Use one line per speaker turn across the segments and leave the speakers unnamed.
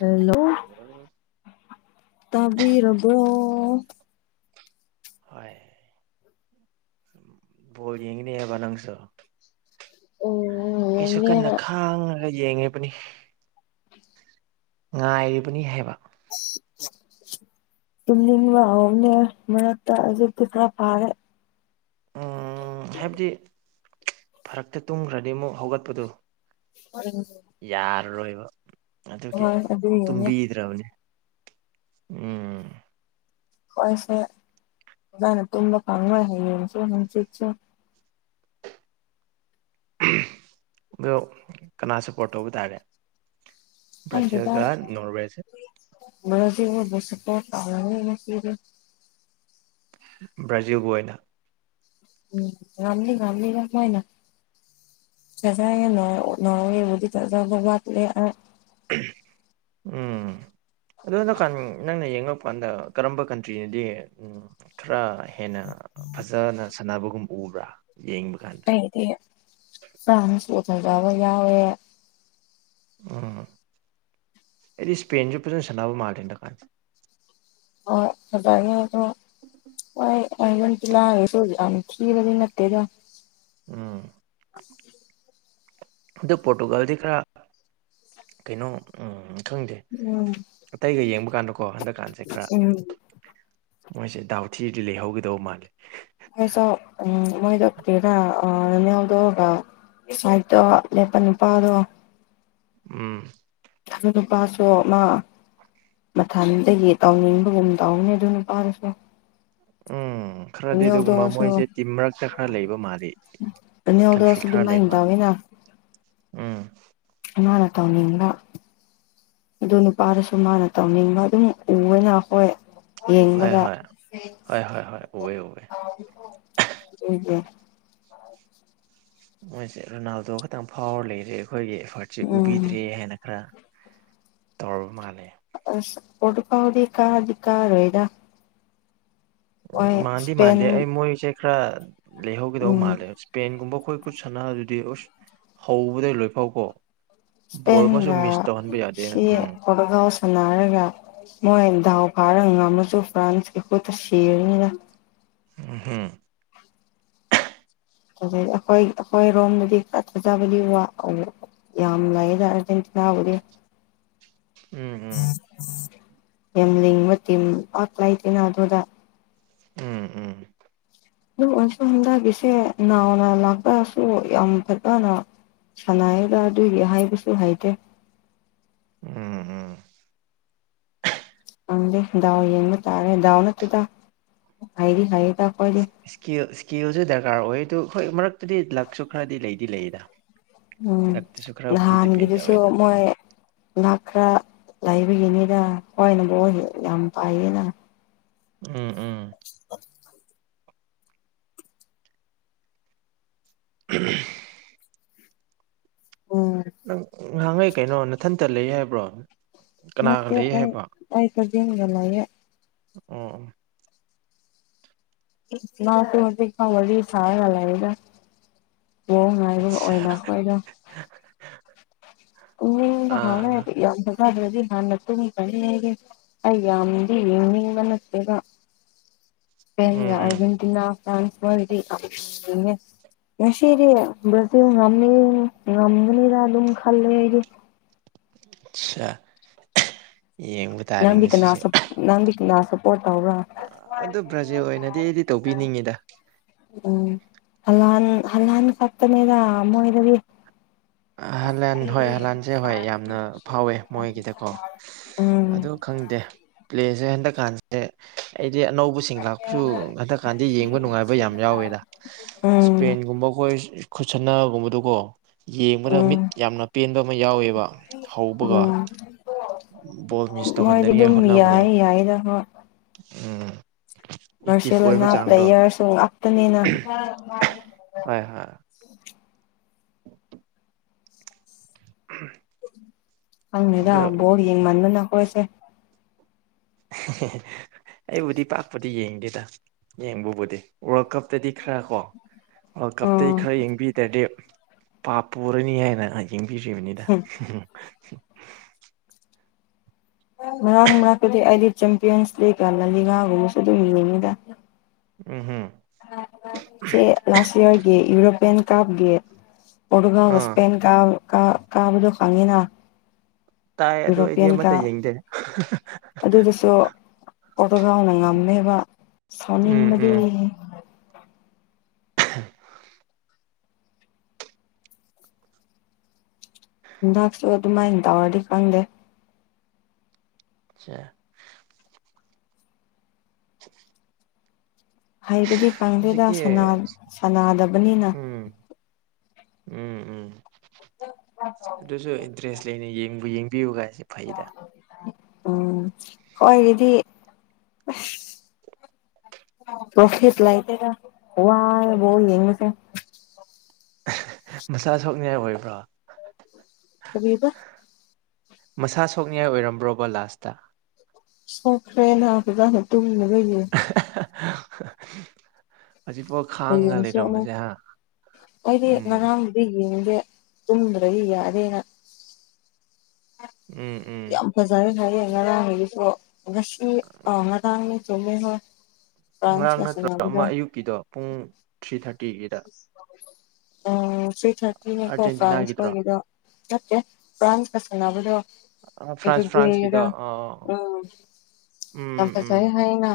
hello
ꯍꯣꯏ
ꯇꯕꯤꯔꯒꯣ
ꯍꯣꯏ ꯣꯜ ꯌꯦꯡꯅꯤ ꯍꯥꯏꯕ ꯅꯪꯁꯨ
ꯑꯣꯝ
ꯑꯩꯁꯨ ꯀꯟꯅ ꯈꯥꯡꯉꯒ ꯌꯦꯡꯉꯤꯕꯅꯤ ꯉꯥꯏꯔꯤꯕꯅꯤ ꯍꯥꯏꯕ
[unintelligible] ꯆꯨꯝꯅꯤꯡꯕ ꯑꯍꯣꯡꯅꯦ ꯃꯔꯛꯇ ꯍꯧꯖꯤꯛꯇꯤ ꯈꯔ ꯐꯥꯔꯦ
ꯎ ꯍꯥꯏꯕꯗꯤ ꯐꯔꯛꯇ ꯇꯨꯝꯈ꯭ꯔꯗꯤ ꯑꯃꯨꯛ ꯍꯧꯒꯠꯄꯗꯨ
ꯍꯔ
ꯔꯣꯏꯕ ꯑꯗꯨꯒꯤ
ꯑꯗꯨꯒꯤꯅꯦ
ꯇꯨꯝꯕꯤꯗ꯭ꯔꯕꯅꯦ ꯎꯝ
ꯑꯩꯣꯏꯁꯦ ꯑꯗꯨꯥꯏꯅ ꯇꯨꯝꯕ ꯈꯪꯉꯣꯏ ꯍꯌꯦ ꯌꯦꯡꯁꯨ ꯍꯅꯨꯡꯆꯤꯠꯁꯨ
ꯑꯗꯣ ꯀꯅꯥꯁꯨꯄꯣꯔꯠ ꯇꯧꯕ ꯇꯥꯒꯦ
ꯈꯪꯗꯦꯗ
ꯄ꯭ꯔꯥꯆꯤꯒ ꯅꯣꯔꯋꯦꯁꯦ
ꯁꯄꯔ
ꯕ꯭ꯔꯥꯖꯤꯜꯕꯨ ꯑꯣꯏꯅ
ꯎꯝ ꯉꯥꯟꯂꯤ ꯉꯥꯟꯂꯤ ꯔꯃꯥꯏꯅ ꯆꯖ ꯅꯕꯨꯗꯤ ꯆꯖ ꯒ ꯋꯥ
ꯎꯝ ꯑꯗꯨꯗꯣ ꯀꯥꯟ ꯅꯪꯅ ꯌꯦꯡꯉ ꯀꯥꯟꯗ ꯀꯔꯝꯕ ꯀꯟꯇ꯭ꯔꯤꯅꯗꯤ ꯈꯔ ꯍꯦꯟꯅ ꯐꯖꯅ ꯁꯥꯟꯅꯕꯒꯨꯝꯕ ꯎꯕ꯭ꯔꯥ ꯌꯦꯡꯕ ꯀꯥꯟꯗ
ꯑꯩꯗꯤ ꯐꯥꯅꯁꯨꯊꯖꯕ ꯌꯥꯎꯋꯦ
ꯎꯝ ꯑꯩꯗꯤ ꯏꯁꯄꯦꯟꯁꯨ ꯄꯖ ꯁꯅꯕꯅꯕ ꯃꯥꯔꯇꯗꯀꯥꯟ
ꯑꯣ ꯁꯗ ꯑꯗꯨꯣ ꯍ ꯑꯃꯟꯇ ꯂꯥꯑꯦꯅꯤ ꯊꯔꯗꯤ ꯅꯠꯇꯦꯗ
ꯎꯝ ꯑꯗꯨꯗ ꯄꯣꯔꯇꯨꯒꯜꯗꯤ ꯈꯔ ꯀꯩꯅꯣ ꯎꯝ ꯈꯪꯗꯦ
ꯎꯝ
ꯑꯇꯩꯒ ꯌꯦꯡꯕ ꯀꯥꯟꯗꯀꯣ ꯍꯟꯗꯛꯀꯥꯟꯁꯦ ꯈꯔ
ꯎꯝ
ꯃꯣꯏꯁꯦ ꯗꯥꯎ ꯊꯤꯔꯗꯤ ꯂꯩꯍꯧꯒꯗꯧꯕ ꯃꯥꯜꯂꯦ
ꯃꯣꯏꯗ ꯀꯔ ꯑ ꯅꯎꯗꯒ ꯁꯥꯏꯠꯇꯣ ꯂꯦꯞꯄ ꯅꯤꯄꯥꯗꯣ
ꯎꯝ
ꯊꯗ ꯅꯨꯄꯥꯁꯨ ꯃꯥ ꯃꯊꯟꯗꯒꯤ ꯇꯥꯎꯅꯤꯡꯕꯒꯨꯝ ꯇꯧꯅꯤ ꯑꯗꯨ ꯅꯨꯄꯥꯗꯨꯁꯨ
ꯎꯝ ꯈꯔꯗꯤ ꯑꯗꯨꯒꯨꯝꯕ
ꯔꯣꯅꯥꯜꯗꯣꯁꯨ
ꯃꯣꯏꯁꯦ ꯇꯤꯝ ꯃꯔꯛꯇ ꯈꯔ ꯂꯩꯕ ꯃꯥꯜꯂꯤ
ꯅꯅꯤꯎꯗꯁꯨ
ꯀꯟꯐ꯭ꯂꯤꯛ ꯈꯔ ꯂꯩꯕ ꯃꯥꯜꯂꯤ
ꯃꯥꯏꯗꯕꯅ
ꯎꯝ
ꯅ ꯇꯧꯅꯤꯗ ꯑꯗꯨ ꯅꯨꯄꯥꯗꯁꯨ ꯃꯥꯅ ꯇꯧꯅꯤꯡꯕ ꯑꯗꯨꯝ ꯎꯅ ꯍꯈꯣꯏ
ꯍꯣꯏ
ꯌꯦꯡꯕꯒ
ꯍꯣꯏ ꯍꯣꯏ ꯍꯣꯏ ꯍꯣꯏ ꯎꯋꯦ ꯎꯋꯦ
ꯎ
ꯃꯣꯏꯁꯦ ꯔꯣꯅꯥꯜꯗꯣ ꯈꯇꯪ ꯐꯥꯎꯔ ꯂꯩꯔꯦ ꯑꯩꯈꯣꯏꯒꯤ ꯑꯦꯐꯔꯠꯁꯦ
ꯎꯝ
ꯎꯕꯤꯗ꯭ꯔꯦ ꯍꯥꯏꯅ ꯈꯔ ꯇꯔꯕꯨ ꯃꯥꯅꯦ
ꯑꯣꯗꯨꯀꯥꯎꯗꯤ ꯀꯥꯗꯤ ꯀꯥꯔ ꯑꯣꯏꯣꯏꯗ
ꯎꯝ ꯃꯥꯟꯗꯦ ꯃꯥꯟꯗꯦ ꯑꯩ ꯃꯣꯏꯁꯦ ꯈꯔ ꯂꯩꯍꯧꯒꯗꯧꯕ
ꯎꯝ
ꯃꯥꯜꯂꯦ ꯏꯁꯄꯦꯟꯒꯨꯝꯕ ꯑꯩꯈꯣꯏ ꯈꯨꯠ ꯁꯥꯟꯅ ꯑꯗꯨꯗꯤ ꯑꯁ ꯍꯧꯕꯗꯒꯤꯩ ꯂꯣꯏ ꯐꯥꯎ ꯀꯣ
ꯏꯁꯄꯦꯟꯒ
ꯌꯥꯗꯦꯅ
ꯁꯤ
ꯎꯝ
ꯈꯣꯇꯒꯥꯎ ꯁꯥꯟꯅꯔꯒ ꯃꯣꯏ ꯗꯥꯎ ꯐꯥꯔ ꯉꯝꯃꯁꯨ ꯐ꯭ꯔꯥꯟꯁ ꯑꯩꯩꯈꯠꯇ ꯁꯤꯔꯅꯤꯗ
ꯍꯝ
ꯑꯗꯨꯗꯩꯗꯤ ꯑꯩꯈꯣꯏ ꯑꯩꯈꯣꯏ ꯔꯣꯝꯗꯗꯤ ꯈꯔ ꯊꯥꯖꯕꯗꯤ ꯋꯥ ꯌꯥꯝ ꯂꯩꯑꯗꯔꯖꯦꯟꯇꯤ ꯂꯎꯗꯦ
ꯎꯝ ꯎꯝ
ꯌꯥꯝꯂꯤꯡꯕꯤ ꯑꯣꯠꯂꯏꯇꯦꯅ ꯑꯗꯨꯗ
ꯎꯝ ꯎꯝ
ꯑꯗꯨ ꯑꯁꯨ ꯍꯝꯗꯥꯒꯤꯁꯦ ꯅꯥꯅ ꯂꯥꯛꯄꯁꯨ ꯌꯥꯝ ꯐꯕꯅ ꯁꯅꯥꯗ ꯑꯗꯨꯏꯒꯤ ꯍꯥꯏꯕꯁꯨ ꯍꯥꯏꯗꯦ
ꯎꯝ ꯎꯝ
ꯈꯪꯗꯦ ꯗꯥꯎ ꯌꯦꯡꯕ ꯇꯥꯔꯦ ꯗꯥꯎ ꯅꯠꯇꯦꯗ ꯍꯥꯏꯩꯗꯤ ꯍꯥꯏꯌꯦ ꯇ ꯈꯣꯏꯗꯤ
ꯀꯦꯜꯁꯨ ꯗꯔꯀꯥꯔ ꯑꯣꯏ ꯑꯗꯨ ꯍꯣꯏ ꯃꯔꯛꯇꯗꯤ ꯂꯛꯁꯨ ꯈꯔꯗꯤ ꯂꯩꯗꯤ ꯂꯩꯌꯦꯗ
ꯎꯝ ꯅꯥꯟꯅꯤꯒꯗꯤꯁꯨ
ꯇꯧꯋꯤꯗ
ꯃꯣꯏ ꯂꯥꯛ ꯈꯔ ꯂꯥꯏꯕꯒꯤꯅꯤꯗ ꯍꯋꯥꯏꯅꯕꯨ ꯌꯥꯝ ꯄꯥꯏꯌꯦꯅ
ꯎꯝ ꯎꯝ [inaudible]
ꯎꯝ
ꯅꯪꯍꯥꯡꯉꯩ ꯀꯩꯅꯣ ꯅꯊꯟꯇ ꯂꯩ ꯍꯥꯏꯕ꯭ꯔꯣ
ꯃꯦ
ꯀꯅꯥꯒ ꯂꯩ
ꯑꯩ
ꯍꯥꯏꯕ
ꯑꯩꯁ ꯌꯦꯟꯒꯂꯌꯦ
ꯑꯣ
ꯇꯗꯤ ꯏꯗꯤ ꯁꯥ ꯉ ꯂꯗ ꯃꯡ ꯉꯥꯏꯕ
ꯑꯠꯆꯥ
ꯑꯣꯏꯅ ꯑꯩꯈꯣꯏꯗ
ꯑꯥ
ꯥꯎꯅꯥ
ꯑꯥ
ꯌꯥ ꯗꯗꯤ ꯍꯥꯟꯅꯠꯇꯨꯃꯤ ꯀꯅꯤꯒꯦ ꯑꯩ ꯌꯥꯝꯗꯤ ꯌꯦꯡꯅꯤꯡꯕ ꯅꯠꯇꯦꯒ
[inaudible]
ꯄꯦ
ꯎꯝ ꯎꯝ
ꯑꯔꯖꯦꯟꯇꯤꯅꯥ ꯐ꯭ꯔꯥꯟꯁꯔ ꯌꯥꯝ ꯁꯤꯔꯤ ꯏꯕꯗꯤ ꯉ ꯉꯃꯤꯅꯦꯗ ꯑꯗꯨ ꯈꯂꯗꯤ
ꯑꯆꯥ ꯌꯦꯡꯕ ꯇꯥꯔꯦ
ꯅꯪꯗꯤ
ꯉ
ꯀꯅꯥ
ꯁꯤꯁꯦ
ꯅꯪꯗꯤ ꯀꯅꯥ ꯁꯞꯄꯣꯔꯠ ꯇꯧꯕ꯭ꯔꯥ
ꯑꯗꯨ ꯕ꯭ꯔꯥꯖꯤꯜ ꯑꯣꯏꯅꯗꯤ ꯑꯩꯗꯤ ꯇꯧꯕꯤꯅꯤꯡꯉꯤꯗ
ꯎꯝ ꯍꯜꯂꯥꯟ ꯍꯜꯂꯥꯟ ꯈꯛꯇꯅꯦꯔ ꯃꯣꯏꯗꯤ
ꯑ ꯍꯜꯂꯥꯟ ꯍꯣꯏ ꯍꯂꯥꯟꯁꯦ ꯍꯣꯏ ꯌꯥꯝꯅ ꯐꯥꯎꯋꯦ ꯃꯣꯏꯒꯤꯗꯀꯣ
ꯎꯝ
ꯑꯗꯨ ꯈꯪꯗꯦ ꯄ꯭ꯂꯦꯁꯦ ꯍꯇ ꯀꯥꯟꯁꯦ ꯑ ꯑꯅꯧꯕꯁꯤꯡ ꯂꯥꯛꯄꯁꯨ ꯍꯟꯗꯛ ꯀꯥꯟꯗꯤ ꯌꯦꯡꯕ ꯅꯨꯡꯉꯥꯏꯕ ꯌꯥꯝ ꯌꯥꯎꯋꯦꯗ
ꯎꯝ
ꯏꯁꯄꯦꯟꯒꯨꯝꯕ ꯑꯩꯈꯣꯏ ꯈꯨꯠꯁꯟꯅꯒꯨꯝꯕꯗꯨꯀꯣ ꯌꯦꯡꯕꯗ
ꯎꯝ
ꯃꯤꯠ ꯌꯥꯝꯅ ꯄꯦꯟꯕ ꯑꯃ ꯌꯥꯎꯋꯦꯕ ꯍꯧꯕꯒ
ꯎꯝ
ꯕꯣꯜ ꯃꯤꯁ
ꯃꯣꯏꯗꯤ
ꯇꯧꯍꯟꯗꯅꯤꯡꯉꯥꯏ
ꯑꯗꯨꯝ
ꯍꯣꯠꯅꯕꯗꯣ
ꯌꯥꯏ ꯌꯥꯏꯗ ꯍꯣꯏ
ꯎꯝ ꯑꯦꯛꯇꯤꯚ ꯑꯣꯏꯕ
ꯃꯔꯔꯁꯤꯂꯣꯅꯥ
ꯆꯥꯡꯗꯣ
ꯄ꯭ꯂꯦꯌꯔꯁꯨ ꯑꯇꯅꯦꯅ
[inaudible] ꯝ
ꯍꯪꯅꯤꯦꯗ ꯕꯣꯔ ꯌꯦꯡꯃꯟꯕꯅꯈꯣꯏꯁꯦ
ꯑꯩꯕꯨꯗꯤ ꯄꯥꯛꯄꯗꯤ ꯌꯦꯡꯗꯦꯗ ꯌꯦꯡꯕꯕꯨꯗꯤ ꯋꯥꯔꯜ ꯀꯞꯇꯗꯤ ꯈꯔ ꯀꯣ ꯑ ꯀꯞꯇ
ꯎꯝ
ꯈꯔ ꯌꯦꯡꯕꯤꯗ꯭ꯔꯗꯤ ꯄꯥꯞ ꯄꯨꯔꯅꯤ ꯍꯥꯏꯅ ꯌꯦꯡ ꯄꯕꯤꯔꯤꯕꯅꯤꯗ
ꯃꯔꯛ ꯃꯔꯛꯀꯨꯗꯤ ꯑꯩꯗꯤ ꯆꯦꯝꯄꯤꯌꯟꯁ ꯂꯩ ꯀꯅꯜꯂꯤꯒꯒꯨꯝꯕꯁꯨ ꯑꯗꯨꯝ ꯌꯦꯡꯉꯤꯗ
ꯎꯝ ꯍꯝ
ꯆꯦ ꯂꯥꯁ ꯏꯌꯥꯔꯒꯤ ꯌꯨꯔꯣꯄꯌꯥꯟ ꯀꯥꯞꯒꯤ ꯄꯣꯇꯨꯒꯜ
ꯑꯥ
ꯁꯄꯦꯟ ꯀꯥ ꯀꯥ ꯀꯥꯕꯨꯗꯨ ꯁꯥꯡꯉꯅꯥ
ꯇꯥꯏ ꯑꯗꯨ ꯑꯩꯗꯤ ꯑꯃꯠꯇ ꯌꯦꯡꯗꯦ
ꯑꯗꯨꯗꯁꯨ ꯑꯣꯇꯣꯒꯥꯎꯅ ꯉꯝꯃꯦꯕ
ꯎꯝ
ꯁꯥꯎꯅꯤꯡꯕꯗꯤ
ꯎꯝ [inaudible]
ꯅꯥꯛꯁꯨ ꯑꯣ ꯑꯗꯨꯃꯥꯏ ꯇꯋꯥꯗꯤ ꯈꯪꯗꯦ
ꯑ [inaudible]
ꯍꯥꯏꯕꯗꯤ ꯀꯥꯡꯗꯦꯗ
ꯍꯧꯖꯤꯛꯇꯤ
ꯁꯅꯥꯗꯕꯅꯤꯅ
ꯎꯝ ꯎꯝ ꯎꯝ ꯑꯗꯨꯁꯨ ꯏꯟꯇꯔꯦꯁ ꯂꯩꯅ ꯌꯦꯡꯕꯨ ꯌꯦꯡꯕꯤꯌꯨꯒꯥꯏ
ꯑꯣ ꯎꯝ ꯍꯣꯏ ꯑꯗꯨꯗꯤ ꯄꯣꯐꯦꯠ ꯂꯥꯏꯇꯦꯒ ꯋꯥ ꯣ ꯌꯦꯁꯦ
ꯃꯆꯥ ꯁꯣꯛꯅꯤꯡꯉꯥꯏ ꯑꯣꯏꯕ꯭ꯔꯥ
ꯀꯕꯤꯕ
ꯃꯁꯥ ꯁꯣꯛꯅꯤꯡꯉꯥꯏ ꯑꯣꯏꯔꯝꯕ꯭ꯔꯣꯕ ꯂꯥꯁꯇ
ꯁꯣꯈ꯭ꯔꯦꯅꯗ ꯇꯨꯕꯤꯅ ꯂꯩꯏꯌꯦ
[inaudible]
ꯍ
ꯈꯥꯡꯉ
ꯌꯦꯡꯁꯨ ꯑꯃ
ꯂꯩꯔꯝꯕꯁꯦ ꯍꯥ
ꯑꯩꯗꯤ
ꯎꯝ
ꯉꯔꯥꯡꯕꯨꯗꯤ ꯌꯦꯡꯉ ꯦ ꯇ꯭ꯔ ꯏ ꯑꯗꯦꯅ
ꯎꯝ ꯎꯝ
ꯌꯥꯝ ꯐꯖꯔꯦ ꯍꯥꯏꯌꯦꯦ ꯉꯔꯥꯡꯒꯤꯁꯨ ꯉꯁꯤ ꯑ ꯉꯔꯥꯡꯅꯤ ꯁꯨꯍ
ꯉꯔꯥꯡ ꯅꯠꯇ꯭ꯔ ꯑꯃ ꯑꯌꯨꯛꯀꯤꯗꯣ ꯄꯨꯡ ꯊ꯭ꯔꯤ ꯊꯥꯔꯇꯤꯒꯤꯗ
ꯑꯣ ꯊ꯭ꯔꯤ ꯊꯥꯔꯇꯤꯅꯦꯀꯣ
ꯑꯥꯔꯖꯦꯟꯇꯤꯅꯥꯒꯤꯗ꯭ꯔꯣ
ꯐ꯭ꯔꯥꯟꯁꯈꯣꯏꯒꯤꯗ ꯃꯦ ꯄ꯭ꯔꯥꯥꯟ ꯐꯁꯅꯕꯗꯨ
ꯐ꯭ꯔꯥꯟꯁ ꯐ꯭ꯔꯥꯟꯁꯀꯤꯗꯣ
ꯑꯗꯨꯒꯦꯔ
ꯑꯥ
ꯑ ꯌꯥꯝ
ꯎꯝ ꯎꯝ
ꯄꯁꯥꯏ ꯍꯥꯏꯅ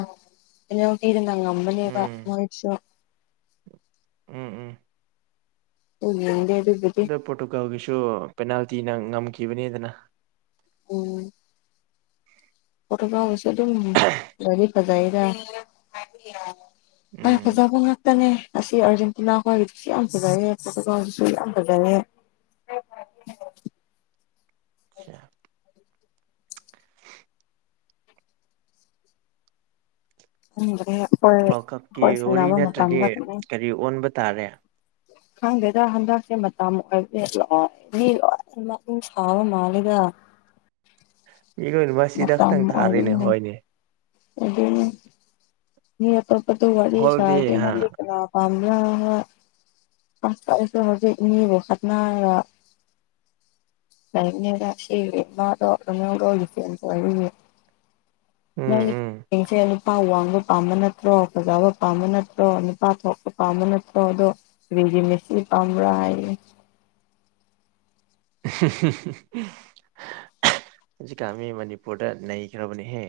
ꯑ ꯉꯣꯇꯤꯅ ꯉꯝꯕꯅꯤꯕ
ꯎꯝ
ꯃꯣꯏꯆꯣ
ꯎꯝ ꯎꯝ
ꯎꯦ
ꯑꯗ ꯄꯣꯔꯇꯨꯒꯥꯜꯒꯤꯁꯨ ꯄꯦꯅꯥꯜꯇꯤꯅ ꯉꯝꯈꯤꯕꯅꯤꯗꯅ
ꯎꯝ ꯐꯇꯒ꯭ꯔꯁ ꯑꯗꯨ ꯂꯗꯤ ꯐꯖꯗ ꯄꯥꯏ
ꯎꯝ
ꯐꯖꯥꯕ ꯉꯥꯛꯇꯅꯦ ꯑꯁꯤ ꯑꯥꯔꯖꯦꯟꯇꯤꯅꯥ ꯈ ꯑꯣꯏꯒꯤꯗꯨꯁꯨ ꯌꯥꯝ ꯐꯖꯔꯦ ꯄꯣꯔꯇꯨꯒꯜꯁꯤꯁꯨ ꯌꯥꯝ ꯐꯖꯔꯦ
ꯑꯆꯥ
ꯊꯅꯤ
ꯋꯥꯔꯜ ꯀꯞꯀꯤ ꯋꯥꯔꯤ ꯅꯠꯇ꯭ꯔꯗꯤ
ꯃꯇꯝꯗ
ꯀꯔꯤ ꯑꯣꯟꯕ ꯇꯥꯔꯦ
ꯈꯥꯡꯗꯦꯗ ꯍꯟꯗꯁꯦ ꯃꯇꯝ ꯑꯣꯏꯔꯗꯤ ꯂꯣꯏ ꯃꯤ ꯂꯣꯏꯅ ꯃꯅꯤꯡ ꯊꯥꯕ ꯃꯥꯜꯂꯤꯦꯗ
[inaudible] ꯏꯔꯣꯏꯅꯨꯕ ꯁꯤꯗ ꯈꯇꯪ ꯊꯥꯔꯤꯅꯦ ꯍꯣꯏꯅꯦ
ꯑꯣꯗ ꯃꯤ ꯄꯊꯣꯋꯥꯗ
ꯍꯣꯜꯗꯤ
ꯁꯥꯥꯔꯇ ꯏꯅꯥ
ꯍꯥ
ꯂꯄꯅꯥ ꯄꯥ ꯄꯥꯁ ꯇ ꯍꯧꯖꯤ ꯏꯅꯦꯕ ꯈꯗꯅ ꯀꯔ ꯁꯤ ꯃꯥꯗꯧꯔꯅ ꯣꯂ ꯀꯔꯤꯦ
ꯎꯝ ꯎꯝ
ꯅꯦꯡꯁꯦ ꯅꯨꯄꯥ ꯋꯥ ꯄꯥꯝꯕ ꯅꯠꯇ꯭ꯔꯣ ꯄꯖꯥꯕ ꯄꯥꯝꯕ ꯅꯠꯇ꯭ꯔꯣ ꯅꯨꯄꯥ ꯊꯣꯛꯄ ꯄꯥꯝꯕ ꯅꯠꯇ꯭ꯔꯣ ꯑꯗꯣ ꯔꯦꯗꯤꯃꯦꯠꯁꯤ ꯀꯔꯥꯏ
ꯍ ꯍꯧꯖꯤꯛꯀꯥꯟ ꯃꯤ ꯃꯅꯤꯄꯨꯔꯗ ꯅꯩꯈ꯭ꯔꯕꯅꯦꯍꯦ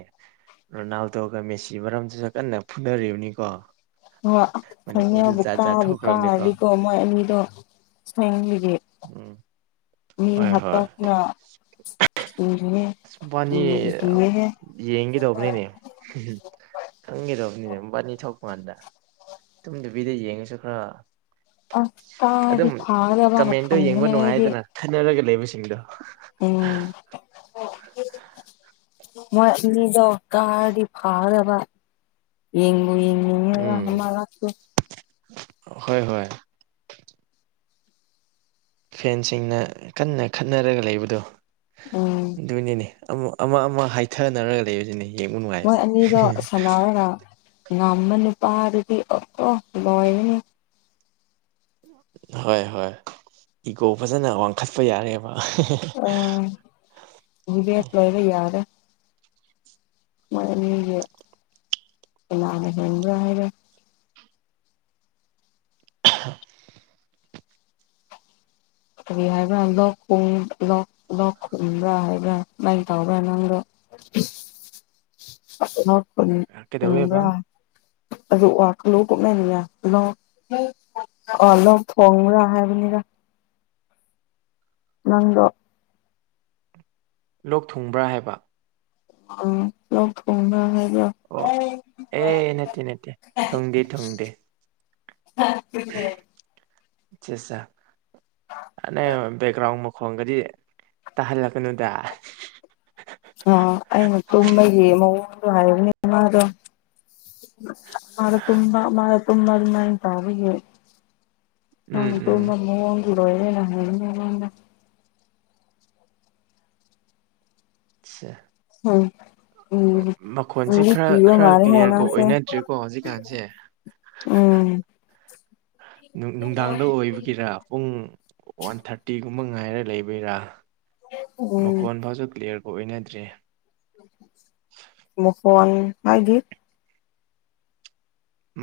ꯔꯣꯅꯥꯜ ꯇꯣꯒ ꯃꯦꯁꯤ ꯃꯔꯝꯗꯨꯁꯨ ꯀꯟꯅ ꯐꯨꯅꯔꯤꯕꯅꯤꯀꯣ
ꯀ
ꯃꯅꯤꯄꯨꯔꯗ ꯖꯥꯠ
ꯚꯀꯥ
ꯖꯥꯠ
ꯀꯥ
ꯊꯣꯛꯈ꯭ꯔꯕꯅꯦꯀꯣ
ꯍꯥꯏꯀꯣ ꯃꯣꯏꯅꯤꯗ ꯍꯒ
ꯎꯝ
ꯃꯤ
ꯍꯣꯏ ꯍꯣꯏ
ꯍꯥꯇꯥꯅ
ꯑꯁꯕꯥꯅꯤ ꯌꯦꯡꯒꯗꯧꯕꯅꯤꯅꯦ ꯈꯪꯒꯗꯧꯕꯅꯤ ꯅꯤꯅ ꯃꯄꯥꯅꯤ ꯊꯣꯛꯄ ꯀꯥꯟꯗ ꯇꯨꯝꯗꯕꯤꯗ ꯌꯦꯡꯉꯁꯨ ꯈꯔ
ꯑꯁ
ꯑꯗꯨꯝ
ꯀꯥꯔꯗꯤ ꯐꯥꯒꯗꯕꯅ
ꯀꯃꯦꯟꯗꯣ ꯌꯦꯡꯕ
ꯈꯟꯕꯅꯦ ꯑꯩꯗꯤ
ꯅꯨꯡꯉꯥꯏꯗꯅ ꯈꯟꯅꯔꯒ ꯂꯩꯕꯁꯤꯡꯗꯣ
ꯎꯝ ꯃꯣꯏ ꯃꯤꯗꯣ ꯀꯥꯔꯗꯤ ꯐꯗꯕ ꯌꯦꯡ ꯑꯩꯣꯏ
ꯎꯝ
ꯂꯥꯛ
ꯍꯣꯏ ꯍꯣꯏ ꯐꯦꯟꯁꯤꯡꯅ ꯀꯟꯅ ꯈꯠꯅꯔꯒ ꯂꯩꯕꯗꯣ
ꯎꯝ
ꯑꯗꯨꯅꯤꯅꯦ ꯑꯃ ꯑꯃ ꯑꯃ ꯍꯥꯏꯊꯅꯔꯒ ꯂꯩꯕꯁꯤꯅꯤ
ꯃꯣꯏ ꯑꯅꯤꯗꯣ ꯁꯅꯔꯒ ꯉꯝꯃ ꯅꯨꯄꯥ ꯑꯗꯨꯗꯤ ꯑ ꯑꯣ ꯂꯣꯏꯔꯅꯤ
ꯍꯣꯏ ꯍꯣꯏ ꯏꯒꯣ ꯐꯖꯅ ꯋꯥꯡꯈꯠꯄ ꯌꯥꯔꯦꯕ [inaudible]
ꯑ ꯗꯤꯕꯦꯠ ꯃꯦꯗ ꯍꯥꯏꯔ ꯀꯔꯤ ꯍꯥꯏꯕ꯭ꯔꯥ ꯂꯣꯛꯣꯛ ꯂꯣꯛ ꯈꯕ꯭ꯔꯥ ꯍꯥꯏꯕ꯭ꯔꯥ ꯁꯨꯃꯥꯏꯅ ꯇꯧꯕ꯭ꯔꯥ ꯅꯪꯗꯣ [inaudible]
[inaudible] [inaudible]
ꯑ ꯎ꯭ꯔꯥ
ꯀꯩꯗꯧꯋꯦꯕ
ꯀꯂꯣ ꯃꯅꯤ ꯂ ꯑ ꯑꯗꯨꯣ ꯊꯣꯡꯕ꯭ꯔꯥ ꯍꯥꯏꯕꯅꯤꯗ ꯅꯪꯒꯣ
ꯂꯣꯛ ꯊꯨꯡꯕ꯭ꯔꯥ ꯍꯥꯏꯕ
ꯑ ꯂꯧ ꯊ ꯐꯗ ꯍꯥꯏ
ꯑꯣ ꯑꯦꯅꯦꯇꯅꯦꯇꯦ ꯊꯨꯡꯗꯤꯦ ꯊꯨꯡꯗꯦ
ꯑ
ꯒ꯭ꯔꯥꯎꯟ ꯃ ꯈꯣꯡꯒꯗꯤ ꯇꯥꯍꯜꯂꯛꯀꯅꯨꯗ
ꯃ ꯍꯥꯏ ꯃꯥꯗꯣ ꯃꯥꯔ ꯇꯨꯝꯃ ꯃꯥꯔ ꯇꯨꯝꯃ ꯑꯗꯨꯅꯥꯏ ꯇ ꯍꯧꯒ ꯅꯪ
ꯎꯝ
ꯇ
ꯎꯝ
ꯅꯣꯣꯦꯅ
ꯑꯦ
ꯎꯝ ꯎꯝ
ꯃꯈꯣꯟꯁꯦ
ꯀꯤꯗꯤ
ꯈꯔ
ꯀꯤꯕ
ꯈꯔ
ꯃꯥꯜꯂꯦꯍꯦ
ꯀ꯭ꯂꯤꯌꯥꯔꯒ
ꯅꯪꯁꯦ
ꯑꯣꯏꯅꯗ꯭ꯔꯦꯀꯣ ꯍꯧꯖꯤꯛꯀꯥꯟꯁꯦ
ꯎꯝ
ꯅꯨꯡꯗꯥꯡꯗ ꯑꯣꯏꯕꯒꯤꯔꯥ ꯄꯨꯡ ꯋꯥꯟ ꯊꯥꯔꯇꯤꯒꯨꯝꯕ ꯉꯥꯏꯔ ꯂꯩꯕꯒꯤꯔ
ꯎꯝ
ꯃꯀꯣꯟ ꯐꯥꯁꯨ ꯀ꯭ꯂꯤꯌꯥꯔꯒ ꯑꯣꯏꯅꯗ꯭ꯔꯦ
ꯃ ꯐꯣꯟ ꯃꯥꯒꯤꯦ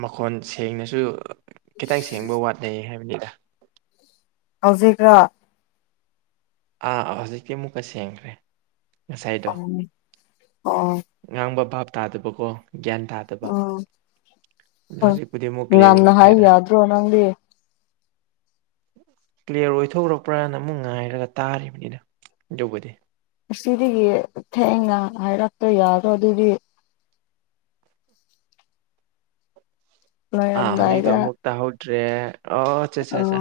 ꯃꯈꯣꯟ ꯁꯦꯡꯅꯁꯨ ꯈꯤꯇꯪ ꯁꯦꯡꯕ ꯋꯥꯠꯅꯩ ꯍꯥꯏꯕꯅꯤꯗ
ꯍꯧꯖꯤꯛꯀ
ꯑꯥ ꯑꯥ ꯍꯧꯖꯤꯛꯇꯤ ꯑꯃꯨꯛꯀ ꯁꯦꯡꯈ꯭ꯔꯦ ꯉꯁꯥꯏꯗꯣ
ꯎꯝ ꯑꯣ
ꯉꯥꯡꯕ ꯚꯥꯞ ꯇꯥꯗꯕꯀꯣ ꯒ꯭ꯌꯥꯟ ꯇꯥꯗꯕ ꯑꯗꯣ
ꯎꯝ
ꯍꯧꯖꯤꯛꯄꯨꯗꯤ ꯑꯃꯨꯛ ꯀ꯭ꯂꯤꯌꯥꯔ
ꯉꯥꯟꯅ ꯍꯥꯏ
ꯑꯣꯏꯈ꯭ꯔꯦꯗ
ꯌꯥꯗ꯭ꯔꯣ ꯅꯪꯗꯤ
ꯀ꯭ꯂꯤꯌꯥꯔ ꯑꯣꯏꯊꯣꯛꯈ꯭ꯔꯄ꯭ꯔꯅ ꯑꯃꯨꯛ ꯉꯥꯏꯔꯒ ꯇꯥꯔꯤꯕꯅꯤꯅ ꯌꯧꯕꯗꯤ
ꯑꯁꯤꯗꯒꯤ ꯊꯦꯡꯅ ꯍꯥꯏꯔꯛꯇ ꯌꯥꯔꯣ ꯑꯗꯨꯗꯤ
ꯑ ꯍꯧꯖꯤ
ꯂꯣꯏꯔꯝꯗꯥꯏꯗ
ꯏ ꯃꯨꯛꯇꯛꯇ ꯍꯗ꯭ꯔꯦ
ꯑ
ꯑꯣꯆꯥꯆꯥꯆꯥ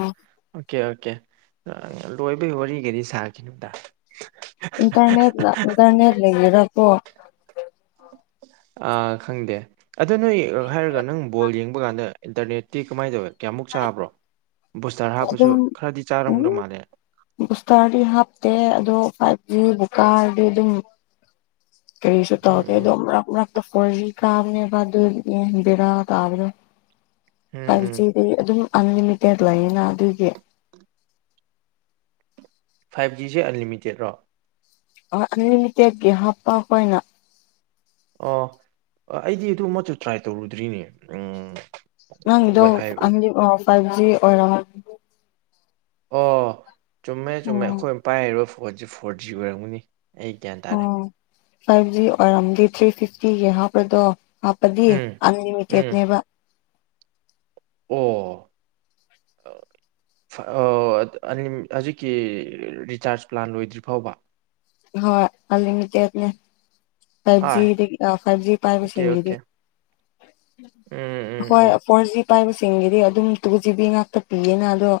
ꯑꯣꯀꯦ ꯑꯣꯀꯦ ꯂꯣꯏꯕꯒꯤ ꯋꯥꯔꯤꯒꯗꯤ ꯁꯥꯈꯤꯅꯣꯗ
ꯏꯟꯇꯔꯅꯦꯦ ꯏꯔꯂ ꯏꯟꯗꯔꯅꯦꯦ ꯏꯔꯂ ꯌꯦꯔꯄꯣ
ꯑ ꯈꯪꯗꯦ ꯑꯗꯣ ꯅꯣꯏ ꯍꯥꯏꯔꯒ ꯅꯪ ꯕꯣꯜ ꯌꯦꯡꯕ ꯀꯥꯟꯗ ꯏꯟꯇꯔꯅꯦꯠꯇꯤ ꯀꯃꯥꯏꯅ ꯇꯧꯋꯦ ꯀꯌꯥꯃꯨꯛ ꯆꯥꯕ꯭ꯔꯣ ꯕꯨꯁꯇꯔ
ꯑꯗꯨ
ꯍꯥꯞꯄꯁꯨ ꯈꯔꯗꯤ
ꯎ
ꯆꯥꯔꯝꯗꯧ ꯃꯥꯜꯂꯦ
ꯕꯨꯁꯇꯔꯗꯤ ꯍꯥꯞꯇꯦ ꯑꯗꯣ ꯐꯥꯏꯚꯖꯤ ꯕꯨꯀꯥꯔꯗꯤ ꯑꯗꯨꯝ ꯀꯔꯤꯁꯨ
ꯎꯝ
ꯇꯧꯗꯦ
ꯎꯝ
ꯑꯗꯨꯝ ꯃꯔꯛꯔꯛ ꯈꯣꯏ ꯀꯥꯝꯅꯦ ꯑꯗꯨꯗꯥ ꯇꯥꯕꯗ
ꯎꯝ
ꯐꯥꯏꯚ
ꯎꯝ
ꯖꯤꯗꯤ ꯑꯗꯨꯝ ꯑꯟꯂꯤꯃꯤꯇꯦꯠ ꯂꯩꯌꯦꯅ ꯑꯗꯨꯒꯤ
ꯐꯥꯏꯚ ꯖꯤꯁꯦ ꯑꯟꯂꯤꯃꯤꯇꯦꯠꯔꯣ
ꯑꯟꯂꯤꯃꯤꯇꯦꯠ ꯍꯥꯞꯄ ꯍꯅ
ꯑ ꯑꯩꯗꯤ ꯑꯗꯨ ꯃꯆꯨ ꯇ꯭ꯔꯥꯏ ꯇꯧꯔꯨꯗ꯭ꯔꯤꯅꯦ ꯎꯝ
ꯅꯪꯗꯣ
ꯋꯥꯏꯐꯥꯏ
ꯐꯥꯏꯚ ꯑꯣꯏꯔ
ꯑꯣ ꯆꯨꯝꯃꯦ ꯆꯨꯝꯃꯦ
ꯎꯝ
ꯑꯩꯈꯣꯏꯅ ꯄꯥꯏꯔꯤꯕ ꯐꯣꯟꯁꯦ ꯐꯣꯔ ꯖꯤ ꯑꯣꯏꯔꯝꯒꯅꯤ ꯑꯩ ꯒ꯭ꯌꯥꯟ ꯇꯥꯔꯦ
ꯑꯣ ꯐꯥꯏꯚ ꯖꯤ ꯑꯣꯏꯔꯝꯗꯤ ꯊ꯭ꯔꯤ ꯁꯤꯛꯁꯇꯤꯒꯤ ꯍꯥꯞꯄ꯭ꯔꯗꯣ ꯑꯄꯗꯤ
ꯎꯝ ꯎꯝ
ꯑꯟꯂꯤꯃꯤꯇꯦꯠꯅꯦꯕ
ꯑꯣ ꯍꯧꯖꯤꯛꯀꯤ ꯔꯤꯆꯥꯔꯖ ꯄ꯭ꯂꯥꯟ ꯂꯣꯏꯗ꯭ꯔꯤ ꯐꯥꯎꯕ
ꯍꯣꯏ ꯑꯗꯤꯗꯅꯦ
ꯑꯥꯏ
ꯐꯥꯏꯚ ꯤ ꯑ ꯐꯥꯏꯚ ꯖꯤ
ꯑꯣꯀꯦ ꯑꯣꯀꯦ
ꯄꯥꯏꯕꯁꯤꯡꯦꯡꯗꯤ
ꯎꯝ ꯎꯝ
ꯍꯣꯏ
ꯎꯝ
ꯄꯔꯖꯤ ꯄꯥꯏꯁ ꯁꯤꯡꯒꯤꯗꯤ ꯑꯗꯨꯝ ꯇꯨ ꯖꯤꯕꯤ ꯉꯥꯛꯇ ꯄꯤꯌꯦꯅ ꯑꯗꯣ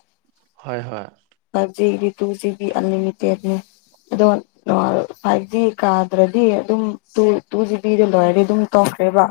ꯍꯣꯏ ꯍꯣꯏ
ꯐꯥꯏꯚ ꯖꯤꯒꯤꯗꯤ ꯇꯨ ꯖꯤ ꯕꯤ ꯑꯟꯂꯤꯃꯤꯇꯦꯠꯅꯦ ꯑꯗꯣ ꯐꯥꯏꯚ ꯖꯤ ꯀꯥꯗ꯭ꯔꯗꯤ ꯑꯗꯨꯝ ꯇ ꯇꯨ ꯖꯤꯕꯤꯗ ꯂꯣꯏꯔꯗꯤ ꯑꯗꯨꯝ ꯇꯧꯈ꯭ꯔꯦꯕ